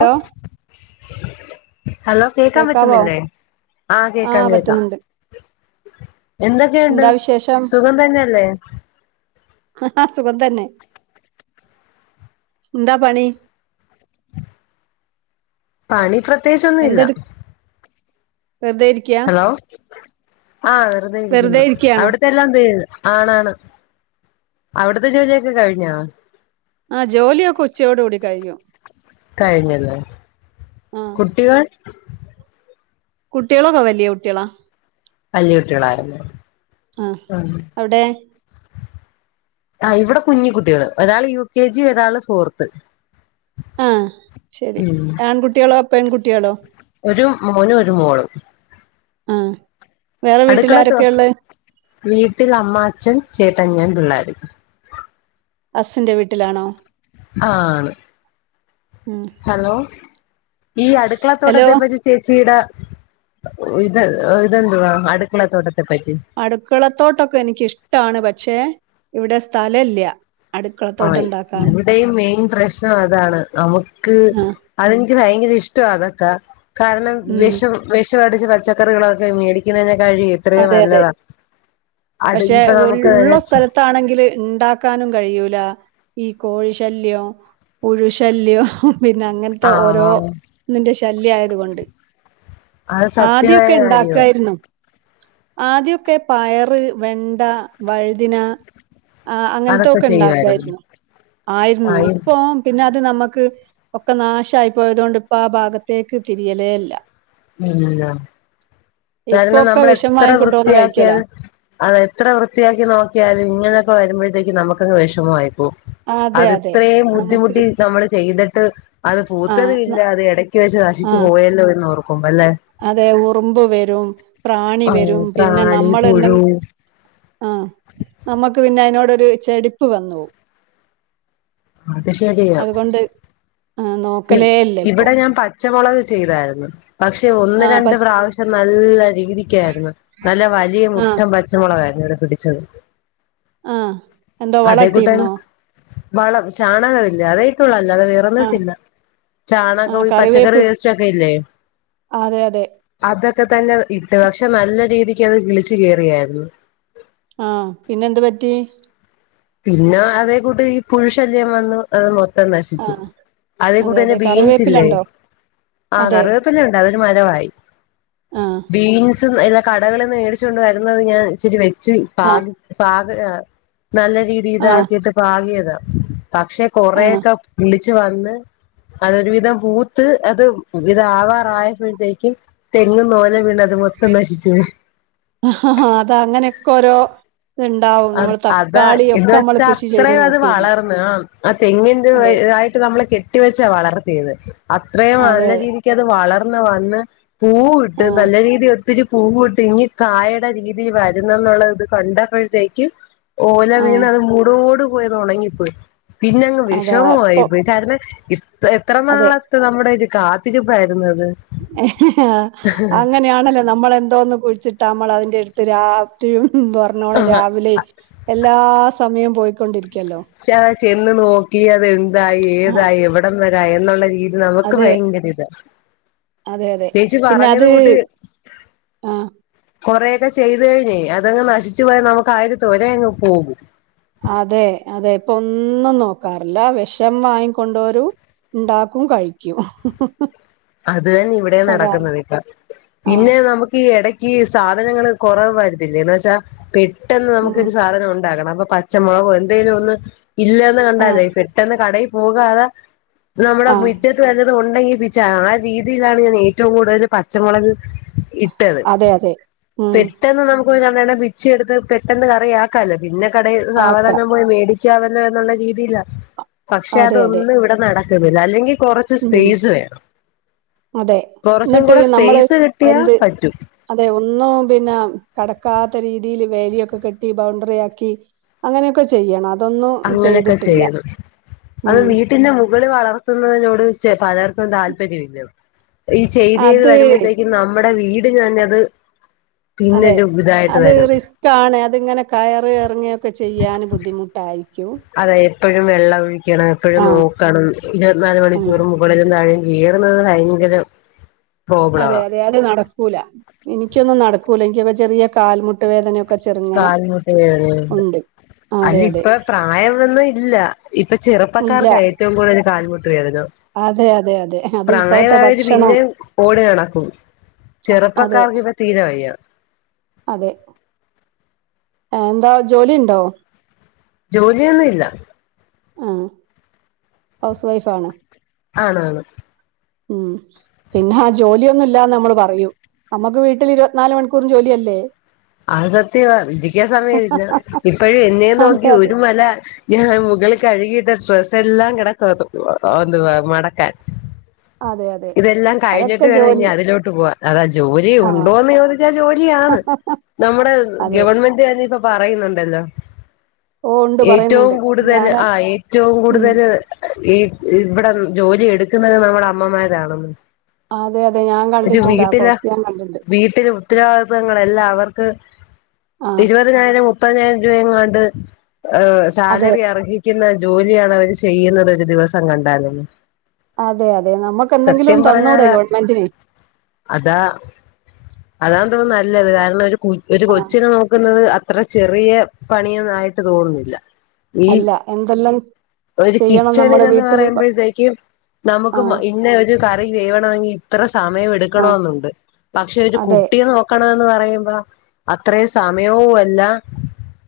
Hello [inaudible] hello കേക്കാൻ കേക്കാവോ പറ്റുന്നില്ലേ? ആഹ് കേക്കാം കേക്കാം എന്തൊക്കെയുണ്ട് എന്താ വിശേഷം സുഖം തന്നെയല്ലേ? സുഖം തന്നെ ന്താ പണി? പണി പ്രത്യേകിച്ചൊന്നുല്ല വെറ്തെയിരി ഹലോ ആഹ് വെറുതെ വെറുതെയിരിക്കുന്നു ഇരിക്കയാണോ അവി [unintelligible] ആണാണ് അവിടുത്തെ ജോലിയൊക്കെ കഴിഞ്ഞോ? ആ ജോലിയൊക്കെ ഉച്ചയോട് കൂടി കഴിയും. കഴിഞ്ഞല്ലെ ആഹ് കുട്ടികൾ കുട്ടികളൊക്കെ വല്യ കുട്ടികള വല്യ കുട്ടികളായിരുന്നു ആഹ് അവിടെ ആഹ് ഇവിടെ കുഞ്ഞി കുട്ടികൾ ഒരാള് യു കെ ജി, ഒരാള് ഫോർത്ത്. ആഹ് ശെരി ഉം ആൺകുട്ടികളോ, പെൺകുട്ടികളോ? ഒരു മോനും, ഒരു മോളും ആഹ് വേറെ വീട്ടിൽ ആരൊക്കെയുള്ളേ [unintelligible] വീട്ടിൽ അമ്മ, അച്ഛൻ, ചേട്ടൻ, ഞാൻ, പിള്ളേർ ഹസ്ന്റെ വീട്ടിലാണോ? ആണ് ഉം ഹലോ ഈ ഹലോ അടുക്കളത്തോട്ടത്തെ പറ്റി ചേച്ചീടെ ഇത് ഇതെന്തുവാ അടുക്കള ത്തോട്ടത്തെ പറ്റി അടുക്കളത്തോട്ടൊക്കെ എനിക്കിഷ്ടാണ് പക്ഷേ ഇവിടെ സ്ഥലല്യ ആയ് ഇവിടെയും മെയിൻ പ്രശ്നം അതാണ്. നമുക്ക് ആഹ് അതെനിക്ക് ഭയങ്കര ഇഷ്ടവ അതെക്കെ കാരണം ഉം വിഷം വെഷമടിച്ച പച്ചക്കറികളൊക്കെ മേടിക്കണേനേക്കാളും ത്രയും അതെ അതെ നല്ലതാ അടു ഇപ്പ നമുക്ക് [unintelligible] റത്തണെങ്കില് ഇണ്ടാക്കാനും കഴിയൂല ഈ കോഴി ശല്യം പുഴു ശല്ല്യം പിന്നെ അങ്ങനത്തെ ആ ഓരോ ഇതിന്റെ ശല്ല്യം ആയത് കൊണ്ട് അത് സത്യമായ ആദ്യൊക്കെ കാര്യവാ ഇണ്ടാക്കായിരുന്നു ആദ്യൊക്കെ പയറ്, വെണ്ട, വഴുതിന ആഹ് അതൊക്കെ അങ്ങനത്തൊക്കെ ചെയ്യുവായിരുന്നു ഉണ്ടാക്കായിരുന്നു ആയിരുന്നു ആ ഇപ്പൊ പിന്നെ അത് നമക്ക് ഒക്കെ നാശായി പോയത് കൊണ്ട് ഇപ്പ ആ ഭാഗത്തേക്ക് തിരിയലേ ഇല്ല മ്മ് കാരണം ഇപ്പൊക്കെ നമ്മൾ വിഷം എത്ര വാങ്ങിക്കൊണ്ടോന്ന് കഴിക്കലാ വൃത്തിയാക്കിയാലും അത് എത്ര വൃത്തിയാക്കി നോക്കിയാലും ഇങ്ങനൊക്കെ വരുമ്പോഴത്തേക്ക് നമുക്കങ്ങ് വിഷമം ആയി പോവും. അതെ അത് അതെ ഇത്രയും നമുക്ക് ബുദ്ധിമുട്ടി നമ്മൾ ചെയ്തിട്ട് അത് ആ പൂത്തതും ഇല്ല അത് എടക്ക് വെച്ച് നശിച്ചു ആ പോയല്ലോ എന്ന് ഓർക്കുമ്പോ അല്ലേ അതെ ഉറുമ്പ് വരും, പ്രാണി വരും പിന്നെ പ്രാണി നമ്മൾ എന്തെ പുഴു ആ നമുക്ക് പിന്നെ അയിനോടൊരു ചെടിപ്പ് വന്നു പോവും അത് ശരിയാ അതുകൊണ്ട് ആ, ഇ നോക്കലേ ഇല്ല ഇപ്പൊ ഇവിടെ ഞാൻ പച്ചമുളക് ചെയ്തായിരുന്നു. പക്ഷെ ഒന്ന് ആ പ രണ്ട് പ്രാവശ്യം നല്ല രീതിക്കായിരുന്നു നല്ല വലിയ ആ മുട്ടം പ പച്ചമുളകായിരുന്നു ഇവിടെ പിടിച്ചത് ആ എന്തോ വള അതേ കൂട്ടാന് ഇട്ടിരുന്നോ വളം ചാണകമില്ല അതെയിട്ടുള്ളു അല്ലാതെ ആ വോറെന്നും ട്ടില്ല ആ ചാണകവും പച്ചക്കറി കറിവേപ്പ് വേസ്റ്റ് ഒക്കെ ഇല്ലേ അതെ അതെ അതൊക്കെ തന്നെ ഇട്ട് പക്ഷെ നല്ല രീതിക്ക് അത് വിളിച്ച് കേറിയായിരുന്നു. ആഹ് പിന്നെ എന്ത് പറ്റി പിന്നെ അതേ കൂട്ട് ഈ പുഴു ശല്ല്യം വന്നു അത് മൊത്തം ആ നശിച്ചു. അതേ അതെ കൂടെ അതെ ന്നെ ബീൻസ് ഇല്ലേ കറിവേപ്പിലണ്ടോ ആഹ് അതെ കറി ഇപ്പോ അതൊരു മരവായി ആഹ് ബീൻസും എല്ല കടകള്ൽ എല്ല മേടിച്ച് കൊണ്ട് വരുന്നത് ഞാൻ ഇച്ചിരി വെച്ച് ആ പാക പാക നല്ല രീതി ആ ഇതാക്കിട്ട് പാകിയതാ. പക്ഷെ ആ കൊറേയൊക്കെ വിളിച്ചു വന്ന് അതൊരുവിധം പൂത്ത് അത് പുതിയത് ആവാറായപ്പോഴത്തേക്കും തെങ്ങും നോല വീണതും മൊത്തം നശിച്ചിണ് അത് അങ്ങനെയൊക്കെ ഓരോ ഇത്ണ്ടാവും അത് നമ്മൾ അതാ ഇത് തക്കാളിയൊക്കെ നമ്മൾ വെച്ചാ കൃഷി അത്രെ ചെയ്ത് അത് നോക്കിയിരുന്നു വളർന്ന് ആഹ് ആ തെങ്ങിന്റെ അതെ ഇതായിട്ട് നമ്മളെ കെട്ടിവെച്ചാ വളർത്തിയത്. അത്രയും അതെ നല്ല അതെ രീതി ക്ക് അത് വളർന്ന് വന്ന് പൂവിട്ട് ആ നല്ല രീതി ഒത്തിരി പൂവ് ഇട്ട് ഇഞ്ഞ് കായെയ്ടെ രീതിയിൽ വരുന്നെന്നുള്ളത് ഇത് കണ്ടപ്പോഴത്തേക്കും ഓല ആ വീണ് അത് മൂടോട് പോയത് ഒണങ്ങിപ്പോയി. പിന്നങ്ങ് അതാ വിഷമമായി അപ്പൊ പോയി. കാര്ണം ഇത്ര എത്ര നാള അതെ ത്തെ നമ്മുടെ ഒരു കാത്തിരിപ്പായിരുന്നു അത് അങ്ങനെ ആണല്ലോ നമ്മളെന്തോന്ന് കുഴിച്ചിട്ടാമ്മള് അതിന്റെ എടുത്ത് രാത്രിയും വെര്ണ്ണോണം രാവിലെയ് എല്ലാ സമയം പോയിക്കൊണ്ടിരിക്കല്ലോ ക്ഷാ ചെന്ന് നോക്കി അതെന്തായി ആ ഏതായി എവിടം വരാ എന്നുള്ള രീതി നമുക്ക് അതെ. ഭയങ്കര ഇത് അതെ അതെ. ചേച്ചി പിന്നെ പറഞ്ഞത് അത് കൂട്ട് ആ കൊറേയൊക്കെ ചെയ്ത് കഴിഞ്ഞെ അതങ്ങ് നശിച്ചു പോയാ നമുക്ക് ആ ഒരു തൊര അങ്ങ് പോകും അതെ അതെ ഇപ്പം ഒന്നും നോക്കാറില്ല വെഷം വാങ്ങികൊണ്ടോരു ഉണ്ടാക്കും കഴിക്കും അത് തന്നെ ഇവിടെ അതാണ്. നടക്കുന്നത് ഇപ്പം. ആ. പിന്നെ നമുക്ക് ഈ എടക്ക് ക്കീ സാധനങ്ങള് കൊറവായിരുത്തില്ലേ. എന്ന് വെച്ചാ പെട്ടെന്ന് ഉം. നമുക്കൊരു സാധനം ഉണ്ടാകണം അപ്പൊ പ പച്ചമുളകോ എന്തേലും ഒന്ന് ഇല്ലന്ന് ആ. കണ്ടാലേ പെട്ടെന്ന് കടയി പോകാതെ നമ്മുടെ ആ. മിറ്റത്ത് തന്നെ അത് ഉണ്ടെങ്കി [unintelligible] ആ രീതിയിലാണ് ഞാൻ ഏറ്റവും കൂടുതല് പച്ചമുളക് ഇട്ടത് അതെ അതെ. ഉം. പെട്ടെന്ന് നമുക്ക് [unintelligible] പിച്ചി എടുത്ത് പെട്ടെന്ന് കറിയാക്കാല്ലോ. പിന്നെ കട ആക്ക. സാവധാന പോയി മേടി ക്കാ [unintelligible] ല്ലോ എന്നുള്ള രീതിയില. പക്ഷെ അതെ അതെ. അതൊന്നും ഇവടെ നടക്കുന്നില്ല അല്ലെങ്കി കൊറച്ച് ച്ച് ഉം. സ്പെയ്സ് വേണം അതെ കുറച്ചും ഇന്നട്ട് കൂടെ നമ്മള് സ്പേസ് കിട്ടിയാ എന്ത് പറ്റും അതെ. ഒന്നും പിന്നെ കടക്കാത്ത രീതിൽ വേല്യൊക്കെ കെട്ടി ബൗണ്ടറി ആക്കി അങ്ങനെയൊക്കെ ചെയ്യണം അതൊന്നും അങ്ങനെയൊക്കെ ചെയ്തിട്ട് ഇല്ല ഉം ഇവടെ വളർത്തുന്നതിനോട് പലർക്കും താല്പര്യ ഇല്ല ഈ ചെയ്യ്തെ അത് വരുമ്പഴ്ത്തേക്കും നമ്മുടെ വീടിന്‌ തന്നെ അത് പിന്നെ ഒരു ഇതായിട്ട് വരും ഇക്കാണ് അതിങ്ങനെ കയറ് എറങ്ങെ ഒക്കെ ചെയ്യാൻ ബുദ്ധിമുട്ടായിക്കും അതെ എപ്പഴും വെള്ളം ഒഴിക്കണം. എപ്പഴും ആഹ് നോക്കണം. ഇരുപത്തിനാല് ആഹ് മണിക്കൂറും മോളില് താഴെ കേറുന്നത് ഭയങ്കരം അതെ അതെ അത് നടക്കൂല. എനിക്കൊന്നും നടക്കൂല. ഇൻക്ക് ചെറിയ കാൽമുട്ട് വേദന കാല് മുട്ട് വേദനയുണ്ട് അതെ അല്യ അതെ ഇപ്പോ പ്രായമൊന്നും ഇല്ല. ഇപ്പ ഇല്ല ചെറുപ്പക്കാർക്കാ ഏറ്റ് റ്റവും കൂടുതൽ കാൽമുട്ട് വേദന അതെ അതെ അതെ അത് ഇപ്പോഴത്തെ പ്രയമായവര് ഭക്ഷണം പിന്നെ ഓടി നടക്കും അതെ ചെറുപ്പക്കാർക്ക് ഇപ്പ തീരെ വയ്യ അതെ എന്താ ജോലി ഇണ്ടോ ജോലിയൊന്നും ഇല്ല ആഹ് ഹൗസ് വൈഫ് ആണ്. ആണ് ആണ്. ഉം പിന്നെ ജോലിയൊന്നുല്ലാന്ന് നമ്മള് പറയും നമ്മക്ക് വീട്ടില് ഇരുപത്തിനാല് മണിക്കൂറും ജോലിയല്ലേ? ആത് സത്യ ഇരിക്കാൻ സമയമില്ല ഇപ്പഴും എന്നെ നോക്കി അതെ അതെ ഒരു മല ഞാൻ മുകളിൽ കഴുകിയിട്ട ഡ്രസ്സ് എല്ലാം കിടക്കുവാ ഒന്ന് മടക്കാൻ. അതെയ ഇതെല്ലാം കഴിഞ്ഞിട്ട് വേണം ഇനി അതിലോട്ട് പോവാൻ അതാ ജോലി ആഹ് ഉണ്ടോന്ന് ചോദിച്ചാൽ ജോലിയാണ്. നമ്മുടെ അതെ ഗവൺമെന്റ് തന്നെ ഇപ്പോ പറയുന്നുണ്ടല്ലോ ഓ ഉണ്ട് ഏറ്റവും പറയുന്നുണ്ട് കൂടുതല് ഞാന് ആഹ് ഏറ്റവും ഉം കൂടുതല് ഈ ഇവിടെ ജോലി എടുക്കുന്നത് നമ്മുടെ അമ്മമാരാണെന്ന്. അതെ അതെ ഞാൻ ഒരു കണ്ടിട്ടുണ്ട് ആ വീട്ടിലെ പോസ്റ്റ്‌ ഞാൻ കണ്ടിണ്ട്. വീട്ടിലെ ഉത്തരവാദിത്തങ്ങളെല്ലാം അവർക്ക് ഇരുപ ആഹ് ഇരുപതിനായിരം മുപ്പതിനായിരം രൂപയങ്ങാണ്ട് ഏഹ് അതെ സാലറി അർഹി ക്കുന്ന ജോലിയാണ് അവര് ചെയ്യുന്നത് ഒരു ദിവസം കണ്ടാലെന്ന്. അതെ അതെ നമുക്കെന്തെങ്കിലും ഒന്ന് തന്നൂടേ പറഞ്ഞാലാ ഗവൺമെന്റിന്? അതാ അതാ തോന്നുന്നു നല്ലത് കാരണം ഒരു ഒരു ആഹ് കൊച്ചിനെ നോക്കുന്നത് അ ത്ര ചെറിയ പണിയൊന്നും ആയിട്ട് തോന്നുന്നില്ല. ഈ അല്ല എന്തെല്ലാം ഒരു ചെയ്യണം നമ്മള് കിച്ചണിലെന്ന് വീട്ടില് പറയുമ്പോഴത്തേക്കും നമുക്ക് ആഹ് ഇന്ന ഒരു കറി വേവണമെങ്കിൽ ഇത്ര സമയം ആഹ് എടുക്കണന്നുണ്ട് പക്ഷേ ഒരു അതെ കുട്ടിയെ നോ ക്കണന്ന് പറയുമ്പോ അത്രയും സമയവും അല്ല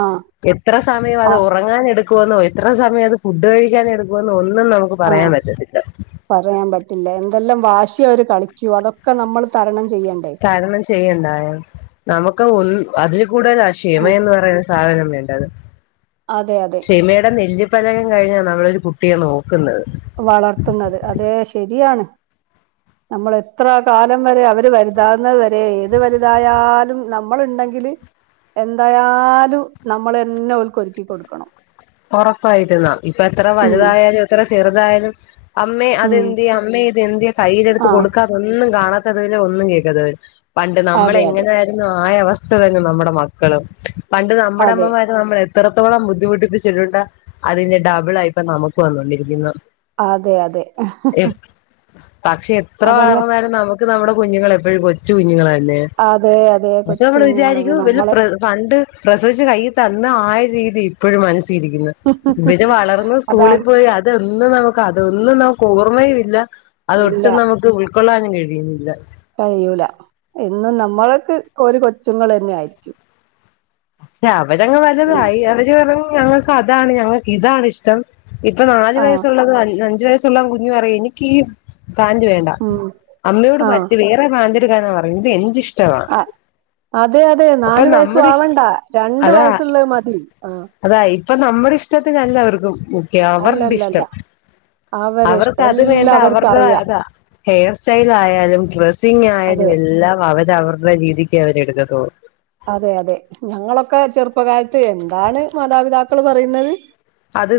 ആഹ് എത്ര സമയം അത് ആഹ് ഉറങ്ങാൻ എടുക്കുവെന്നോ എത്ര സമയം അത് ഫുഡ് കഴിക്കാൻ എടുക്കുമെന്നോ ഒന്നും നമു ക്ക് പറയാൻ ആഹ് പറ്റത്തില്ല. പറയാൻ പറ്റില്ല എന്തെല്ലാം വാശിയാ അവര് കളിക്കുവാ അതൊക്കെ നമ്മൾ തരണം ചെയ്യണ്ടേ? തരണം ചെയ്യണ്ടായോ നമുക്ക് ഒന്ന് അതിൽ കൂടുതലാ ക്ഷമ ആ എന്ന് പറയുന്ന സാ സാധനം വേണ്ടത് അതെ അതെ ക്ഷമയുടെ നെല്ലി പലകേം കഴിഞ്ഞാ നമ്മളൊരു കുട്ടിയെ നോക്കുന്നത്. വളർത്തുന്നത് അതേ ശരിയാണ്. നമ്മൾ എത്ര കാലം വരെ അവര് വലുതാവുന്നത് വരെ ഏത് വലുതായാലും നമ്മള് ഇണ്ടെങ്കില് എന്തായാലും നമ്മളന്നെ ഓൽക്ക് ഒരുക്കി കൊടുക്കണം. ഉറപ്പായിട്ടും ന ഇപ്പ എത്ര ഉം വലുതായാലും എത്ര ചെറുതായാലും അമ്മേ ഉം അതെന്തിയെ അമ്മേ ഇത് എന്തിയേ കയ്യിലെടുത്ത് ആ കൊടുക്കാ ഒന്നും കാണാത്തതുല്ലാ ഒന്നും കേൾക്കാതെ വരും പണ്ട് അതെ അതെ നമ്മളെങ്ങനെ [unintelligible] രുന്നോ ആയവസ്ഥ തരും നമ്മുടെ മക്കളും പണ്ട് നമ്മുടെ അതെ അമ്മമാരെ നമ്മൾ എത്രത്തോളം ബുദ്ധിമുട്ടിപ്പിച്ചി ച്ചിട്ടുണ്ടോ അതിന്റെ ഡബിളാ ഇപ്പോ നമുക്ക് വന്നോണ്ടിരിക്കുന്നെ. അതെ അതെ ഇ പക്ഷേ എത്ര അതങ്ങ് വളർന്നാലും നമു ക്ക് നമ്മുടെ കുഞ്ഞുങ്ങൾ എപ്പഴും കൊച്ചു കുഞ്ഞുങ്ങളന്നെയാ അതെ അതെ [unintelligible] കൊച്ചു നമ്മൾ കുഞ്ഞുങ്ങളെ വിചാരിക്കും പിന്നെ നമ്മളെ പ്ര പണ്ട് പ്രസവിച്ചു കയ്യി തന്ന ആ രീതി ഇപ്പോഴും മനസ്സിലിരിക്കുന്നെ. ഇവര് വളർന്നു സ്കൂളി അതാണ് പോയി അത് തൊന്നും നമുക്ക് അതൊന്നും നമുക്ക് ഓർമ്മയും ഇല്ല ഇല്ല അതൊട്ടും നമുക്ക് ഉൾ ക്കൊള്ളാനും കഴിയുന്നില്ല. കഴിയൂലാ എന്നും നമ്മളക്ക് ഓര് കൊച്ചുങ്ങളന്നെ ആയിരിക്കും. അവരങ്ങ് ഉം വലതായി അവര് പറിയും ഞങ്ങൾക്ക് അതാണ് ഞങ്ങക്കിതാണിഷ്ടം ഇപ്പോ നാല് ആ വയസ്സുള്ളത് അഞ്ചു വയസുള്ള കുഞ്ഞ് പറയും എനിക്കി പാന്റ് വേണ്ട. ഉം അമ്മയോട് ആ മറ്റ് വേറെ പാന്റ് എടുക്കാന് പറയും ഇത് എന്റെഷ് ആഹ് അതെയതെ നാലു വയസ്സും നമ്മുടെ ഇഷ് ആവണ്ടാ രണ്ട് അതാ വയസ്സുള്ള മതി ആഹ് അതാ ഇപ്പോ നമ്മുടെ ഇഷ്ടത്തിനല്ല അവർക്ക് മുഖ്യം അവരുടെ അല്ലല്ലല്ല ഇഷ്ടം. അവരെ ഇഷ്ടം അവർക്കത് വേണ്ട എല്ലാവർക്കും അവർടെ അറിയാം അതാ ഹെയർ സ്റ്റൈൽ ആയാലും ഡ്രെസ്സിംഗ ആയാലും അതെ എല്ലാം അവര അവരുടെ രീതിക്ക് അവരെടുക്കത്തുള്ളൂ അതെയതെ ഞങ്ങളൊക്കെ ചെറുപ്പകാലത്ത് എന്താണ് മാതാപിതാക്കൾ പറയുന്നത്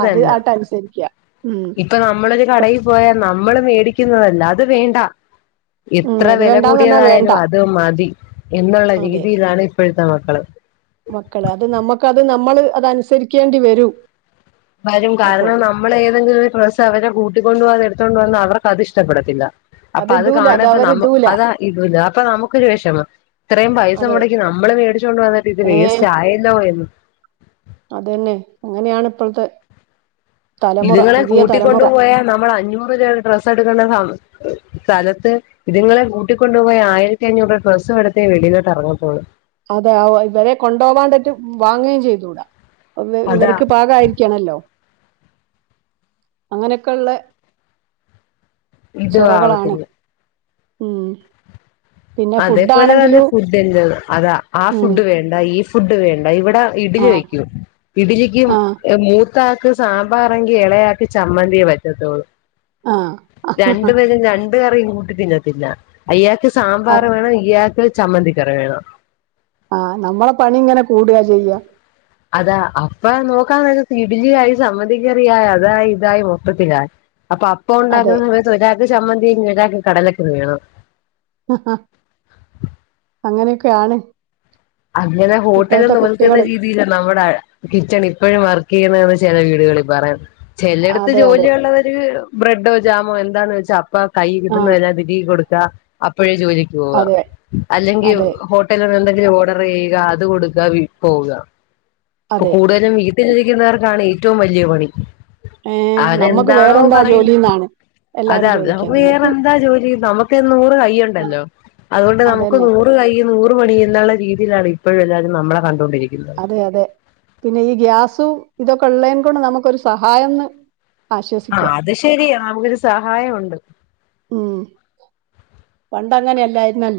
അത് ആട്ട്നുസരിക്ക ഉം ഇപ്പൊ നമ്മളരു കടയിൽ പോയാ നമ്മള് മേടിക്കുന്നതല്ല അത് വേണ്ട ഉം എത്ര അത് വില വേണ്ടാന്ന് പറഞ്ഞാ വേണ്ട കൂടിയതായാലും അത് മതി എന്നുള്ള അതെ രീതിയിലാണ് ഇപ്പോഴത്തെ മക്കള് മക്കള് അത് നമ്മുക്കത് നമ്മള് അതനുസരിക്കേണ്ടി വരും വരും അപ്പോ കാരണം നമ്മൾ ഏതെങ്കിലും ഒരു പ്രസ്ം അവരെ കൂട്ടിക്കൊണ്ട്പോാെ എടുത്തണ്ട് വന്നാ അവർക്കത് ഇഷ്ടപ്പെടത്തില്ല അപ്പ അത് കാണഭം നമ്മ അതാ ഇതല്ല അപ്പൊ നമുക്കൊരു വിഷമ ഇത്രയും പൈസ അതെ മുടക്കി നമ്മള് മേടിച് കൊണ്ട് വന്നിട്ട് ഇത് ഏ വേസ്റ്റ് ആയല്ലോ എന്ന് അതെന്നെ അങ്ങനെയാണ് ഇപ്പത്തെ ഇതിങ്ങെളെ തലമുറ കൂട്ടിക്കൊണ്ടുപോയാ നമ്മള് അഞ്ഞൂറ് രൂപയുടെ ഡ്രസ് എടുക്കേണ്ടതാ സ്ഥലത്ത് ഇതുങ്ങളെ കൂട്ടിക്കൊണ്ടുപോയി ആയിരത്തി അഞ്ഞൂ രൂപ ഡ്രെസ്സും എടുത്തേ വെളിയിലോട്ട്റങ്ങതുള്ളു അതെ ഇവരെ കൊണ്ടുവാ പറ്റു വാങ്ങയും ചെയ്തുടാ അതാ ഇവർക്ക് പാകായിരിക്കണല്ലോ അങ്ങനെയൊക്കെള്ള ഇത് ചൊറകളാണ് ആവത്തില്ല ഉം പിന്നെ അതേപോലെ തന്നെ ഫുഡാണെങ്കിലും ഫുഡ് ൻ്റത് അതാ ആഹ് ഉം ഫുഡ് വേണ്ട ഈ ഫുഡ് വേണ്ട ഇവിടെ ആ ഇഡലി വെക്കും ഇഡലിക്ക് ആ അഹ് മൂ ത്താക്ക് സാമ്പാറങ്കി ഇളയാക്കി ചമ്മന്തിയേ പറ്റത്തുള്ളൂ ആ രണ്ടു പേരും രണ്ട് കറിൻകൂട്ടി തിന്നത്തിന്നാ അയാക്ക് സാമ്പാർ അതെ വേണം ഇയാക് ചമ്മന്തിക്കറി വേണം ആഹ് നമ്മളെ പണി ഇങ്ങനെ കൂടാ ചെയ്യാ അതാ അപ്പ നോക്കാന്ന് വെച്ചാൽ ഇടുലിയായി സമ്മന്തിക്കറിയായി അതായി ഇതായി മൊത്തത്തില അപ്പൊ അപ്പ അതെ ഉണ്ടാക്കുന്ന സമയത്ത് ഒരാക്ക് ചമ്മന്തി ഒരാക്ക് കടലക്കറി വേണം ഹ് ഹാ അങ്ങനെയൊക്കെയാണ് അങ്ങനെ ഇപ്പോഴത്തെ ഹോട്ടല്ന്ന് നോൽക്കുന്ന കുട്ടികള് രീതി തീരും നമ്മുടെ കിച്ചൺ ഇപ്പോഴും വർക്ക് ചെയ്യുന്നന്ന് ചെല വീടുകളിൽ പറയാം ചിലടത്ത് അതെ അതെ ജോലിയ ഉള്ളവര് ബ്രെഡോ ജാമോ എന്താന്ന്വച്ചാ അപ്പ കൈ ആ കിട്ടുന്ന എല്ലാം തിരികി കൊടുക്ക അപ്പോഴേ ജോലിക്ക് പോ അതെ അല്ലെങ്കി അതെ ഹോട്ടല് എന്തെങ്കിലും ഓട കൊറേ ആഹ് അത് കൊട്ക്കാ വീ പോകാ ഇപ്പൊ അതെ കൂട്തലും ട്ടിലിര്ക്ക്ന്നവർക്കാണേറ്റവും വല്ല്യ പണി ഏ നമ്മക്ക് അതെന്താണോ വേറെന്താ പറയ് ജോലിന്നാണ് അതെ എല്ലാരും ചോദിക്കുക നമുക്ക് നിങ്ങക്ക് വേറെന്താ ജോലി നമുക്ക് നൂറ് ആ കൈയുണ്ടല്ലോ അത്കൊണ്ട് നമുക്ക് അതന്നെ നൂറ് നൂറ് കൈയ്യും നൂറ് പണിന്ന്ള്ള രീതിയിലാണ് ഇപ്പഴും എല്ലാരും നമ്മളെ കണ്ടോണ്ടിര്ക്ക്ന്നത് അതെ അതെ പിന്നെ ഈ ഗ്യാസും ഇതൊക്കെള്ളേനെ കൊണ്ട് നമുക്കൊരു സഹായംന്ന് ആഹ് ആശ്വസിക്കാം അത് ശരിയാ നമുക്കൊരു സഹായൊണ്ട് ഉം പണ്ടങ്ങനെല്ലായിരുന്നല്ലോ